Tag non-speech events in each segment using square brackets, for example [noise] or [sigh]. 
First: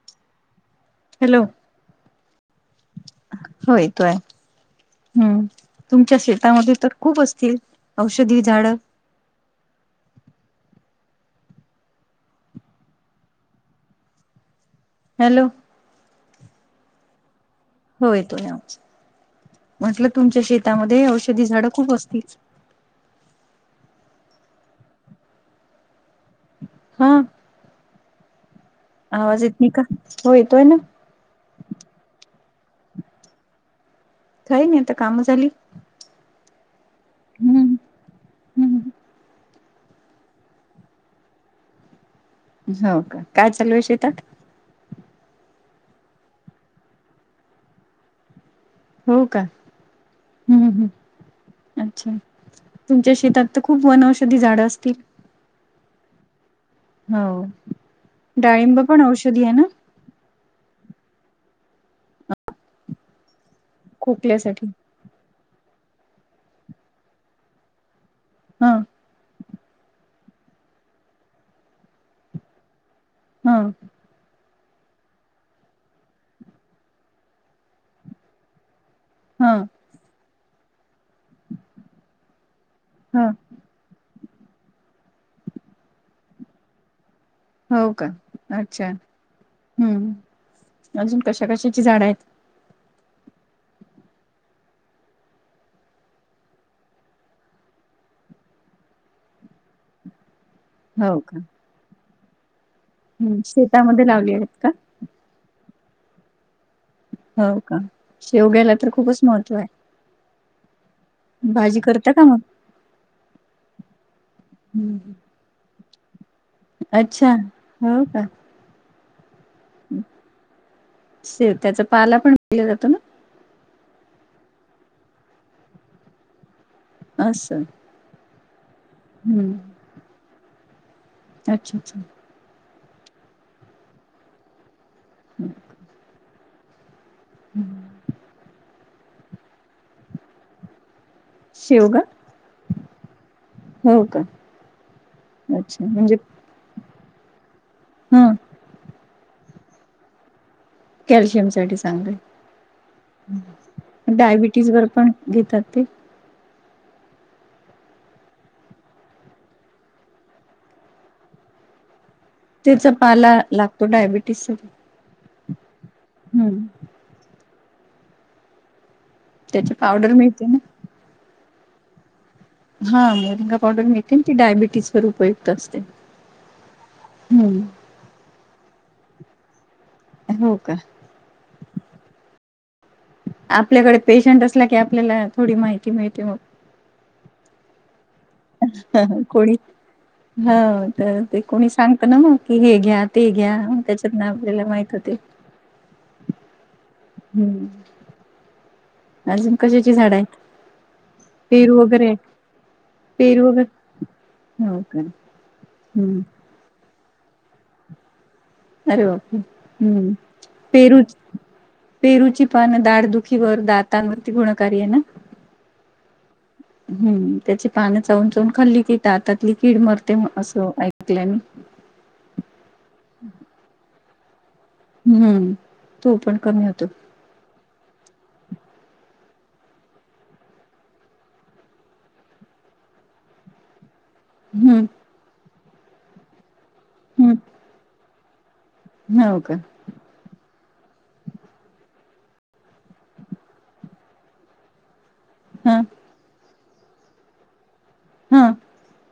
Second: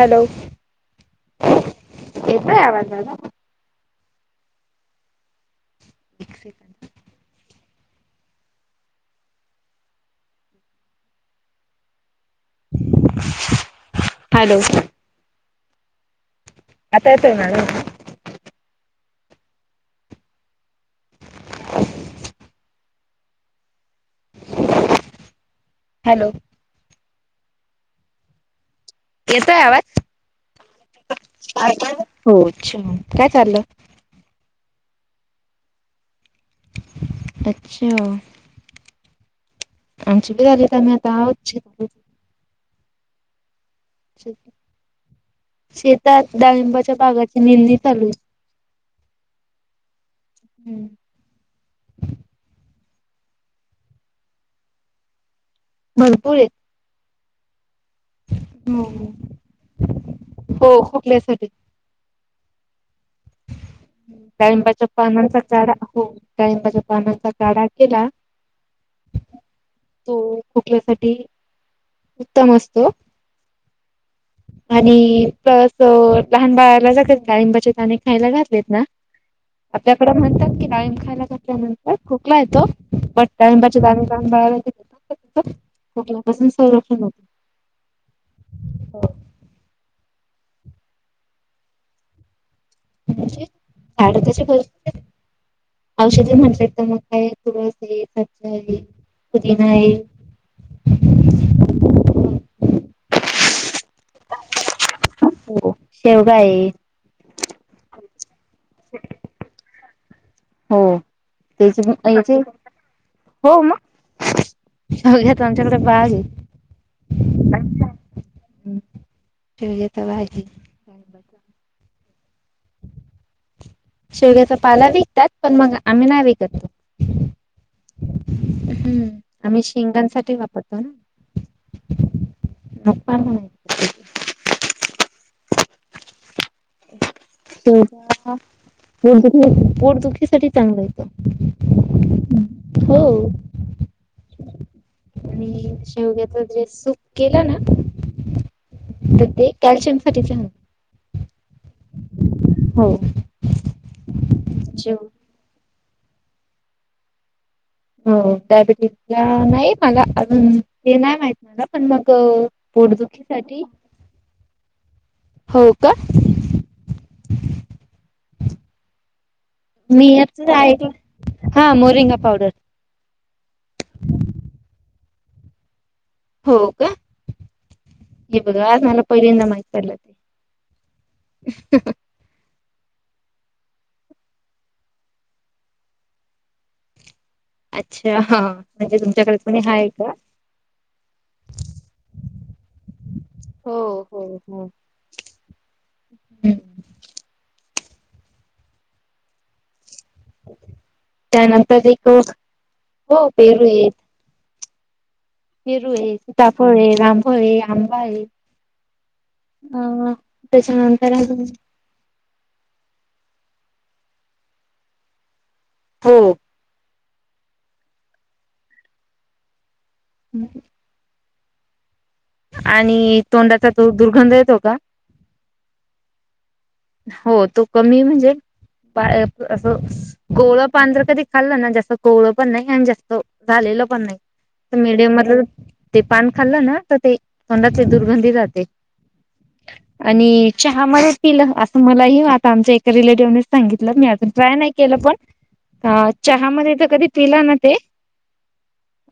Hello. Hello. येतोय आवाज आता? हो येतोय हम्म तुमच्या एक सेकंड शेतामध्ये तर खूप असतील? औषधी झाडं. हॅलो. हॅलो. आता येतो आहे मॅडम? हो येतोय आवाज, म्हटलं तुमच्या शेतामध्ये औषधी झाडं खूप असतील? हॅलो. हां. आवाज येत येतोय नाही का हो येतोय ना. हो अच्छा काय चाललं? काई नाही आता काम झाली. हम्म अच्छा. हम्म आमची बी झालीत कामे आता आहोत छ हो काय चालूय शेतात. शेतात डाळिंबाच्या बागाची निंदनी चालूय. हो का. हम्म. अच्छा तुमच्या शेतात त खूप वन औषधी झाडं असतील? भरपूर आहेत. हो डाळिंब पण औषधी आहे ना? हो खोकल्यासाठी. खोकल्यासाठी डाळिंबाच्या पानांचा काढा हो डाळिंबाच्या पानांचा काढा केला हा. तो खोकल्यासाठी उत्तम असतो. हम्म. आणि प्लस अ लहान बाळाला जर का डाळींबाचे दाणे खायला घातलेत ना हा. आपल्याकडे म्हणतात की डाळींब खायला घातल्यानंतर खोकला येतो हा बट डाळींबात [unintelligible] खोकला पासून संरक्षण होत. हो का अच्छा ह् अजून कशा कशाची झाडं आहेत? म्हणजे आड [unintelligible] औषधी म्हटल्यात तर मग काय तुळस आहे सबजा आहे पुदिना आहे. हो का. ह शेतामध्ये लावली आहेत का? हो शेवगा हाये. हो का शेवग्याला तर खूपच महत्त्व आहे. हो भाजी तेच पण करता का याचे मग हो मग हं. तो आमच्याकडे बाग हे. अच्छा हो का. हम्म [unintelligible] ठीक आहे त आहे. शेवग्याचा पाला पण विकल्या जातो ना. शेवग्याचा पाला विकतात पण मग आम्ही नाही विकत तो. अस. हम्म आम्ही शेंगानसाठी वापरतो ना. अच्छा अच्छा. आता नाय. [inaudible] तूर डाळ पोटदुखीसाठी चांगलं आहे. शेवगा हो का. आणि अच्छा म्हणजे शेवग्याच जे सूप. केला ना ह तर ते कॅल्शियम साठीच चांगल. कॅल्शियम साठी चांगलय. हो डायबिटीज वर शेव पण घेतात ते. हो डायबिटीज नाही मला अजून ते नाही माहित मला पण मग त्याचा पाला पोटदुखीसाठी लागतो डायबिटीस साठी हो का हम्... त्याची मी पावडर यांच मिळते ह ना ऐकल हा मोरिंगा पावडर. हा मोरिंगा पावडर मिळते ना ती डायबिटीज वर उपयुक्त असते. हो का हम्म हे बघा आज मला पहिल्यांदा माहित पडलं ते. हो का. [inaudible] आपल्याकडे पेशंट असला की आपल्याला थोडी माहिती मिळते मग. अच्छा हा. म्हणजे ह तुमच्याकडे कोणी? आहे का? ह तर ते कोणी सांगत ना मग की हे घ्या ते घ्या हो त्याच्यातन हो आपल्याला हो. माहित होत. ते हम्म अजून कशाची झाड आहेत? पेरू त्यानंतर एक वगैरे हो पेरू आहे वगैरे हो का. पेरू हे. हम्म सीताफळ हे रामफळ हे आंबा ये. अरे बापरे हम्म त्याच्यानंतर पेरूची... अजून पेरूची पानं दाढ दुखीवर दातांनवरती गुणकारी आहे. ना... हो.... हम्म त्याची पानं चावून चवून खाल्ली की दातातली कीड मरते असं ऐकलय मी, आणि तोंडाचा जो दुर्गंध येतो का हम्म् तो पण कमी होतो. हो तो कमी म्हणजे पाळ असं कोवळं पान जर कधी खाल्लं ना जास्त कोळं पण नाही आणि जास्त झालेलं पण नाही. हम्म मिडीयम मधल ते पान खाल्लं ना तर ते तोंडाची दुर्गंधी जाते. हव का? आणि चहामध्ये पिल अस मला ह्यो आता आमच्या एका रिलेटिव्हने सांगितलं, मी अजून ट्राय नाही केलं पण हा. आ चहामध्ये त कधी पिला ना ते हा.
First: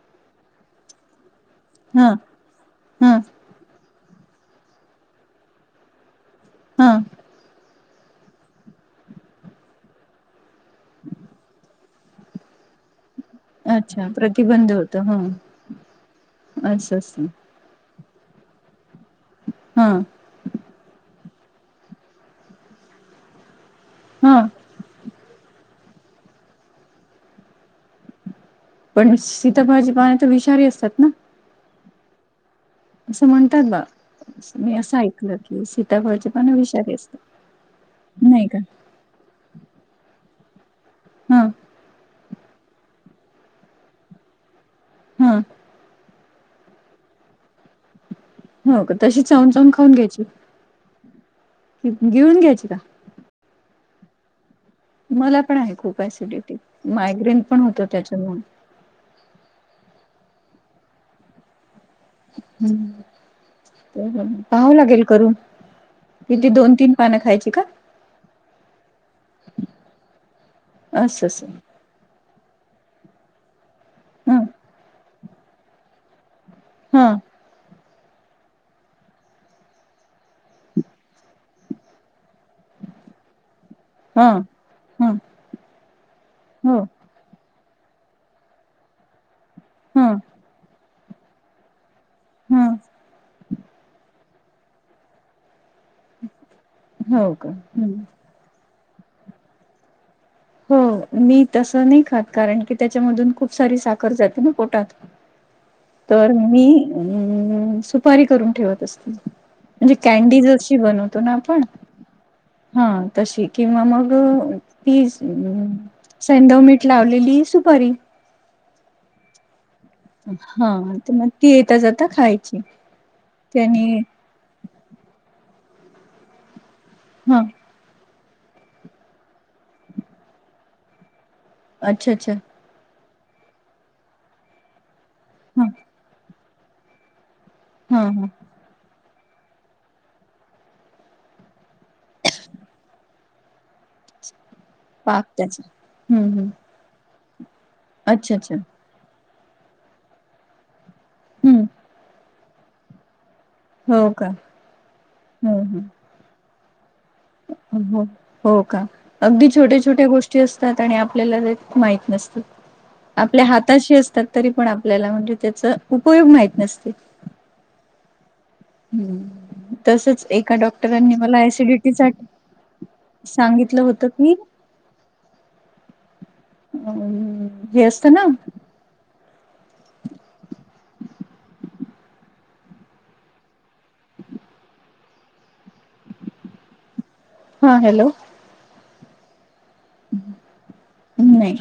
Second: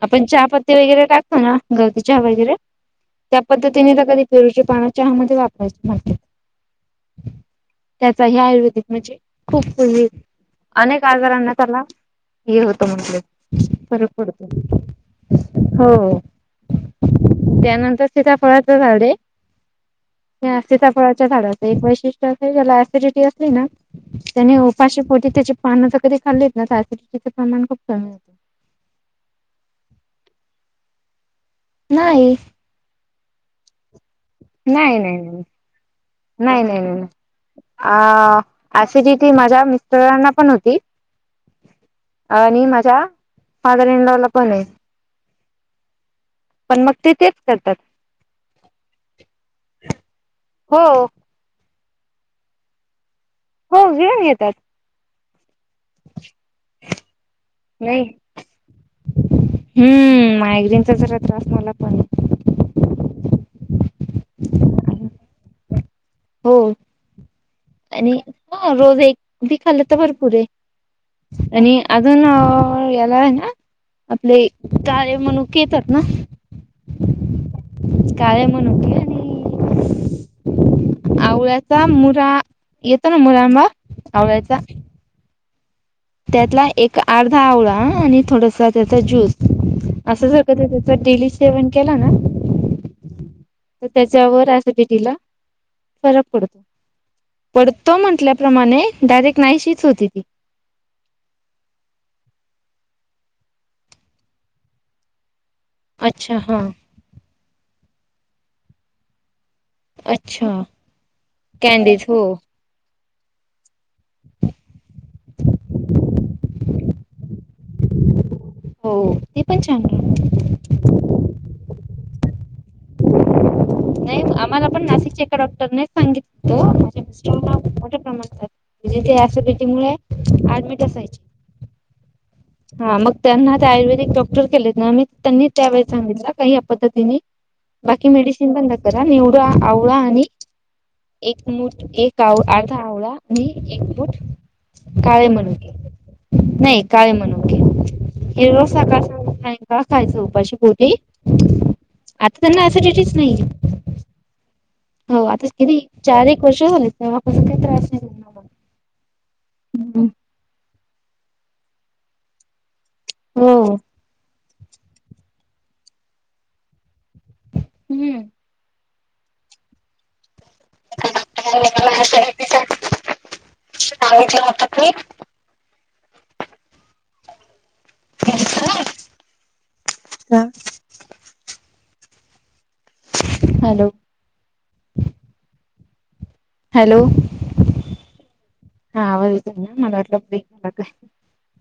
आपण चहापत्ती वगैरे टाकतो ना गवती हा चहा वगैरे हा त्या पद्धतीने तर कधी पेरूचे पान चहा मध्ये वापरायचे म्हटले. हा. त्याचा हा आयुर्वेदिक म्हणजे खूप ये अनेक आजारांना त्याला अच्छा पडत. प्रतिबंध हो हो.... अस असं. त्या नंतर सिताफळाचं झाड आहे. हम्म. त्या सिताफळचा झाडाच एक वैशिष्ट असय ज्याला ॲसिडिटी असली ना हा त्याने उपाशी पोटी त्याचे पानचं ज कधी तरी खाल्लीत ना तर ऍसिडिटीचे प्रमाण खूप कमी होतं. पण सिताफळा चे पान तर विषारी असतात ना. नाही. असं म्हणता बा. मी असं नाही नाही ऐकलं नाही की सीताफळाचे पण नाही नाही विषारी ' नाही का ती जी टीम माझ्या मिस्टरांना पण होती. हा आणि माझ्या फादर इनलॉला पण आहे. हम्म. पण मग ते तेच करतात. हो का तशी चावून चावून खाऊन घ्यायची हो गिळुन घ्यायची का? हो गिळून घेतात. मला पण आहे खूप ॲसिडिटी मायग्रेन पण होत नाही त्याच्यामुळे हम्म मायग्रेनचा जरा त्रास मला पण आहे. हम पाहाव लागेल करून किती हो दोन तीन पान खायाची का? आणि हो रोज एक बी खाल्लं तर भरपुर य असं असं आणि अजून अ याला आहे ना ह आपले काळे मनुके येतात ना हा. काळे मनुके आणि आवळ्याचा मुरा येतो ना मुरांबा हा हा. त्यातला एक अर्धा आवळा आणि थोडसा त्याचा ज्यूस ह असं जर कधी त्या त डेली सेवन केला ना. हा. त त्याच्या वर असं ऍसिडिटी ला. फरक पडतो हो का पडतो हम्म म्हटल्या प्रमाणे डायरेक्ट नाहीशीच होती ती.. हो मी तसं नाही खात कारण की त्याच्यामधून खूप सारी साखर जाते ना पोटात. तर अच्छा हा मी अ म सुपारी करून ठेवत असते. म्हणजे अच्छा कॅनडीज अशी बनवतो ना आपण. कॅनडीज हो हा तशी किंवा मग ती ज हम्म सेधव मीठ लावलेली सुपारी. हो ती पण छान हा तर मग ती येता जाता खायची त्यानी नाही आम्हाला पण नाशिकच्या एका डॉक्टरनेच सांगितो माझ्या मिस्टर हा मोठ्या प्रमाणात झाली म्हजे त्या ऍसिडिटी मुळे ऍडमिट असयची. अच्छा अच्छा हा मग त्यांना ते आयुर्वेदिक डॉक्टर केलेत ना आमी त्यांनी हा त्या वळेस सांगितलं काही पद्धतीने हा बाकी हा मेडिसिन बंद करा नि एवड आवळा आणि एक मुठ एक आव अर्धा आवळा आणि एक मुठ पाक काळे त्याचा मनुके हम्म हम्म नाय, काळे मनुके अच्छा हे अच्छा रोज सकाळ संध्याकाळ खायच उपाशीपोटी हम्म आता त्यांना सिडिटीच नाहीे हो का हो आता हम्म किती हम्म चार एक वर्ष झाले तेव्हा पासून. हो हो का अगदी छोट्या छोट्या हम्म. गोष्टी असतात, आणि आपल्याला ते माहित नसत आपल्या हो. हाताशी असतात. तरी पण आपल्याला म्हणजे त्याच उपयोग माहत नसते. हम्म. ह् तसच एका डॉक् क्टरांनी मला सिडिटी सांगितलं होत की, अम हे असत ना ह हॅलो ह [unintelligible] हॅलो हा हॅलो हा आवाज येतो ना मला वाटला ब्रेक झाला काय. नाही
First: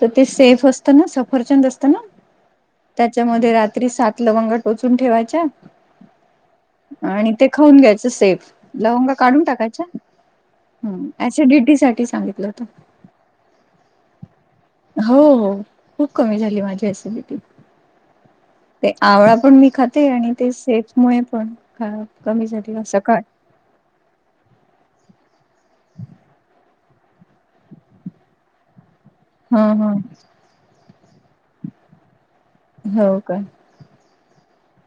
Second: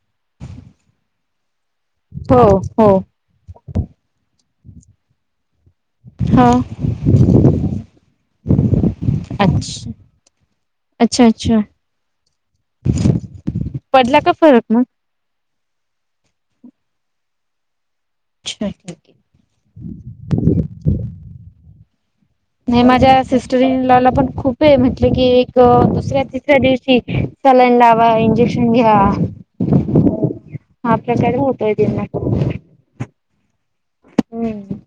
तर ते सेफ असत ना सफरचंद असत ना हो हो त्याच्यामध्ये रात्री सात लवंग टोचून ठेवायच्या हो. आणि ते खाऊन घ्यायचं सेफ लवंगा काढून टाकायच्या. अच्छा ह अच्छा अच्छा ऐसीडीटडी साठी सांगितलं होत. पडला का फरक मग. हो हो खूप कमी झाली माझी ऍसिडिटी. अच्छा ते ठीक आहे. आवळा पण मी खाते आणि ते सेफ मु पण खा मी माझ्या सिस् टेन ला ला पण खूप म्हटलं की एक दुसऱ्या तिसऱ्या दिवशी सलाईन लावा इंजे क्शन घ्या. हा हा आपल्या कड होतय ते नाय करून हो का हम्म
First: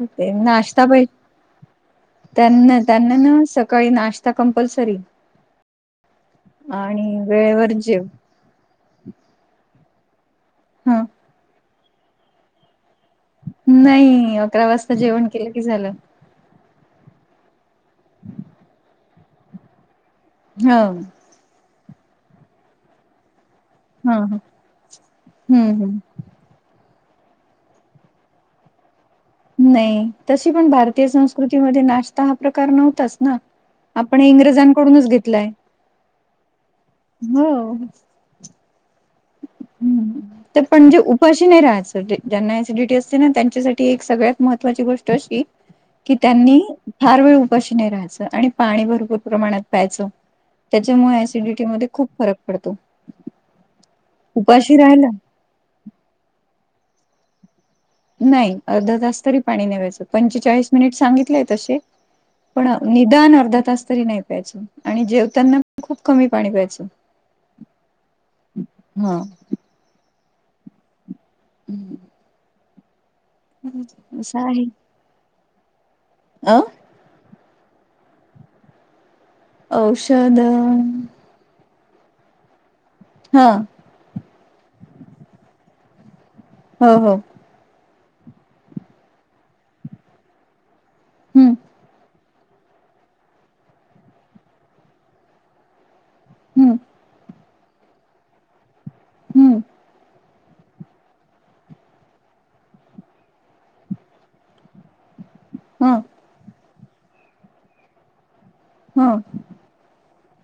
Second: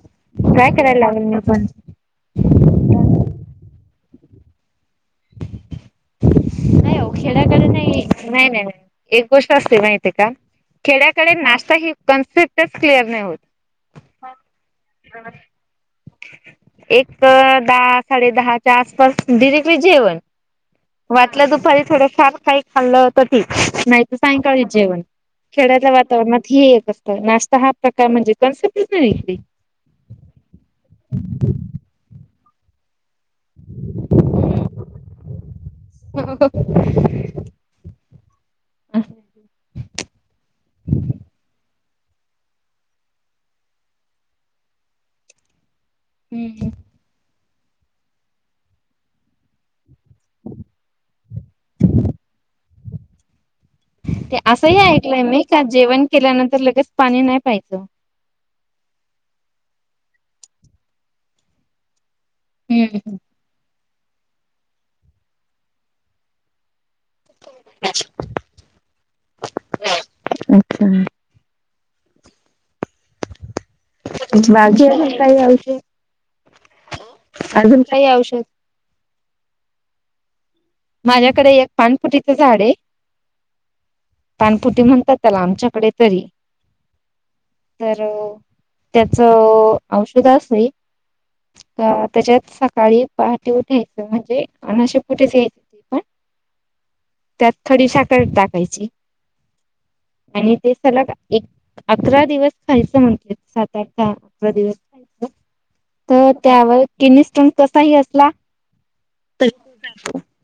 हुतंय काय नाश्ता करायला पाहि लागेल मी पण. त्यांना त्यांना नाही ना सकाळी नाश्ता कंपल्सरीय. नही आवो खेडयकड वेळेवर जेव नाही. नाही नाही नाही एक गोष्ट असते माहिती का ह खेड्याकडे नाश्ता ही कन्सेप्ट टच क्लिअर नाही होत. नाई अकरा वाजता जेवण केलं की झालं. एक दहा साडे दहाच्या आसपास डिरेक्टली जेवण. हो वाटलं दुपारी थोडं फार काय खाल्लं तं ठीक. नाही तर ह सायंकाळी जेवण हम्म खेड्यातलं हम् वातावरण ही एक अस त नाश्ता हा प्रकार म्हणजे कन्सेप्टच नाही ती. नाही तशी पण भारतीय संस्कृतीमध्ये नाश्ता हा प्रकार नव्हताच ना आपण इंग्रजांकडूनच घेतलाय. हो. हो! हूं! त पणजे उपाशी नाही राहायचं, ज्यांना एसिडिटी, असते नात्यांच्यासाठी एक सगळ्यात महत्त्वाची गोष्ट अशी. कि त्यांनी हम्म फार वेळ उपाशीने राहायचं, आणि पाणी भरपूर प्रमाणात प्यायचं. त्याच्यामुळे ऍसिडिटीमध्ये, खूप फरक पडतो. ते असंही उपाशी राहिला ऐकलंय मी, का जेवण केल्यानंतर लगेच पाणी नाही प्यायचं. नाही अर्धा तास, तरी पाणी नेवायचं पंचेचाळीस मिनिट सांगितलेय तसे. पण निदान अर्धा तास, तरी नाही प्यायचं आणि जेवताना पण खूप कमी पाणी प्यायचं. हा! [inaudible] हूं! ह असं आहे. काय आज [unintelligible] अ! अजून काही औषध? औषध? माझ्याकडे एक पान फुटीचं झाड हे. हं! पानपुटी, म्हणतात त्याला आमच्याकडे तरी. हो हो! तर त्याच औषध अस हे. हम्म त्याच्यात सकाळी पहाटी उठायचं, म्हणजे अनाश्या पोटी च घ्यायच ते पण. हूं! त्यात खडी साखर टाकायची, हम्म आणि ते सलग एक अकरा दिवस खायचं म्हणते सात, आठ, दहा, अकरा दिवस खायचं. हं! तर त्यावर किडनी स्टोन कसाही असला हं! [unintelligible]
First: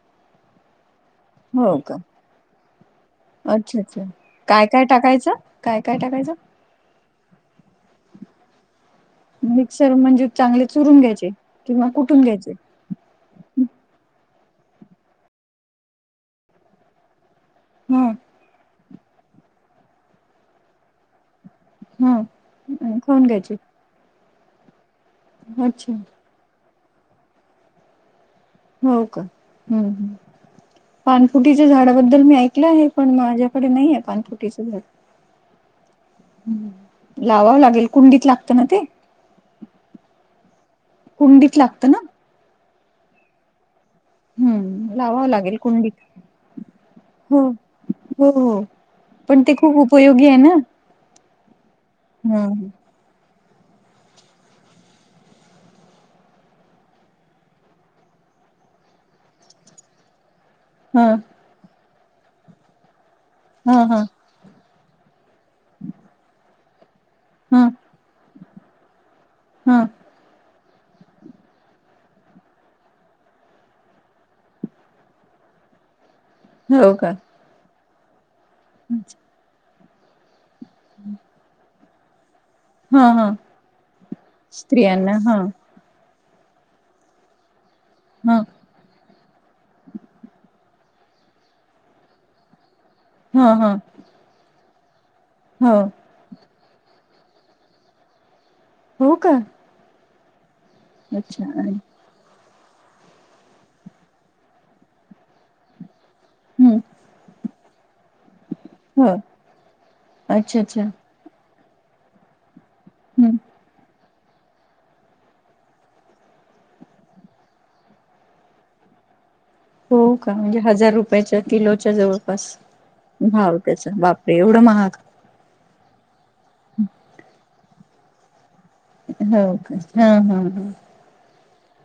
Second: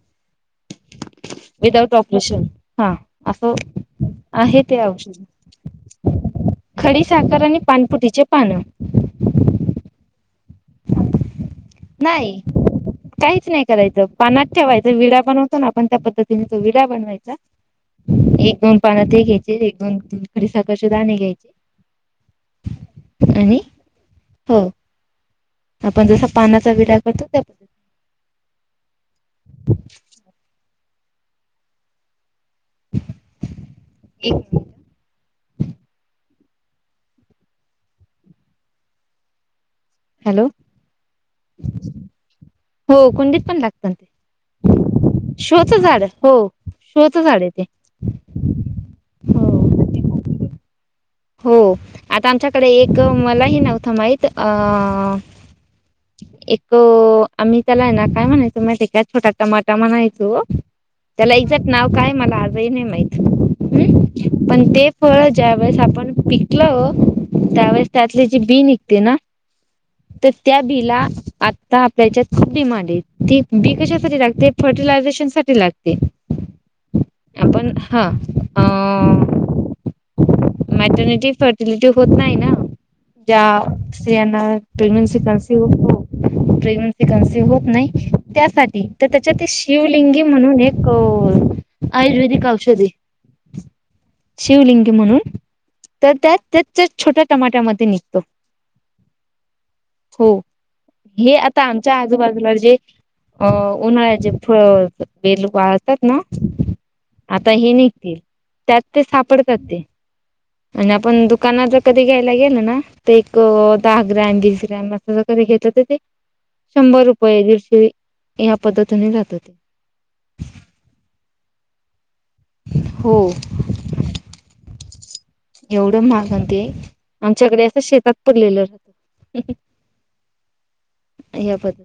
[inaudible] हो का विदाउट ऑपरेशन हा असं अच्छा, अच्छा आहे काय, ते काय औषध टाकायचं काय, काय टाकायचं. खडी साखर, आणि पानपुटीचे पानं. मिक्सर म्हणजे चांगले चुरून घ्यायचे, किंवा कुटुन नाही घ्यायचे. काहीच नाही करायचं, पानात ठेवायचं विडा बनवतो ना आपण, त्या पद्धतीने तो विडा बनवायचा. हा एक दोन पानं ते घेते, एक दोन खडी साखर चे दाणे घ्याय हं न खाऊन घ्यायचे. हो अच्छा आपण जसा पानाचा विडा करतो त्या हो का पानफुटीच्या झाडाबद्दल मी ऐक कलं आहे पण माझ्याकडे नही आहे एक पानफुटीच मिनिट झाड. लावावं लागेल कुंडीत लागतं ना ते? हॅलो कुंडीत लागत ना? हो कुंडीत पण लागत हम्म लावावं न, लागेल शो च कुंडीत झाड, हो शोचं हो झाड आहे ते. हो पण ते खूप हो उपयोगी आहे ना? हो आता ह आमच्याकडे एक, मलाही नव्हतं माहीत अ [inaudible] एक आम्ही त्याला हे ना काय म्हणायचो माहिती काय, छोटा टमाटा म्हणायचो. हं! त्याला एक्झॅक्ट, नाव काय मला आजही नाही माहित. हं हम्म हं! पण ते फळ, ज्या वेळेस आपण पिकल ह त्यावेळेस त्यातली जी बी निघते ना ह ते त्या बी ला आता आपल्या येच्यात खूप डिमांड आहे ती बी कशासाठी लागते फर्टिलायझेशन साठी लाग ते. हो का. आपण हां. अच्छ. [inaudible] मेटर्निटी फर्टिलिटी होत नाई ना? हा हा ज्या स्त्रीयांना स्त्रियांना प्रेग्ननसी हा कानसिव होतो. प्रेग्नन्सी कन्सिव होत नाही हा त्यासाठी त त्याच्याते शिवलिंगी म्हणून एक अ आयुर्वेदिक औषधये. हां हा. शिवलिंगी म्हणून? हो. तर त्यात त्याच त्या छोट्या टमाट्यामध्ये निघतो. हो का? हो हे अच्छा आता आणि आमच्या आजूबाजूला जे अ उन्हाळ्याचे फळ बेलू वाळतात ना हम्म आता हे नई ते त्यात ते हो सापडतात ते अच्छा अच्छा आणि आपण दुकानात ज कधी घ्यायला गेल ना तर हम्म एक दहा ग्रॅम वीस ग्रॅम घेत ते शंभर रुपये दीडशे या पद्धतीने जातात. हो का म्हणजे हजार रुपयाच्या किलोच्या जवळ पास हो भाव त्याच बापरे एवढं महाग? एवढं महाग अन ते आमच्याकडे असं शेतात पडलेलं राहतं. होव का हां हां हा. ह्या पद्ध